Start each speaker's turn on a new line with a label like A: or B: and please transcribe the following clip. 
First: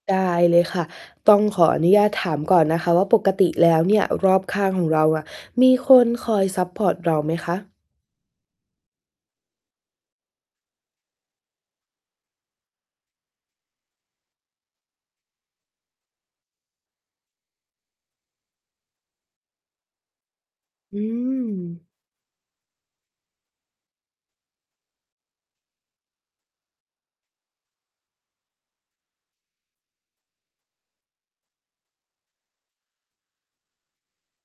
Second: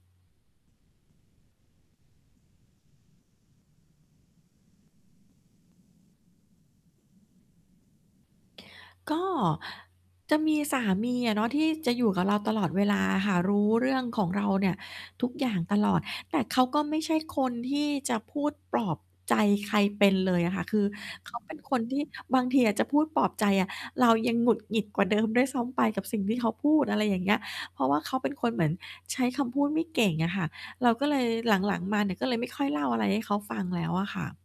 A: ได้เลยค่ะ ต้องขออนุญาตถามก่อนนะคะว่า ปกติแล้วเนี่ยรอบข้างของเราอะ มีคนคอยซัปพอร์ตเราไหมคะ?
B: ก็จะมีสามีอะเนาะ ที่จะอยู่กับเราตลอดเวลาค่ะ รู้เรื่องของเราเนี่ยทุกอย่างตลอด แต่เขาก็ไม่ใช่คนที่จะพูดปลอบใจใครเป็นเลยอะค่ะ คือ
A: อื
B: เขาเป็นค
A: ม
B: นที่บางทีอะ จะพูดปลอบใจอะ เรายังหงุดหงิดกว่า เดิม ด้วยซ้ำไปกับสิ่งที่เขาพูด อะไรอย่างเงี้ย เพราะว่าเขาเป็นคนเหมือนใช้คำพูดไม่เก่งอะค่ะ เราก็เลยหลัง ๆ มาเนี่ย ก็เลยไม่ค่อยเล่าอะไรให้เขาฟังแล้วอะค่ะ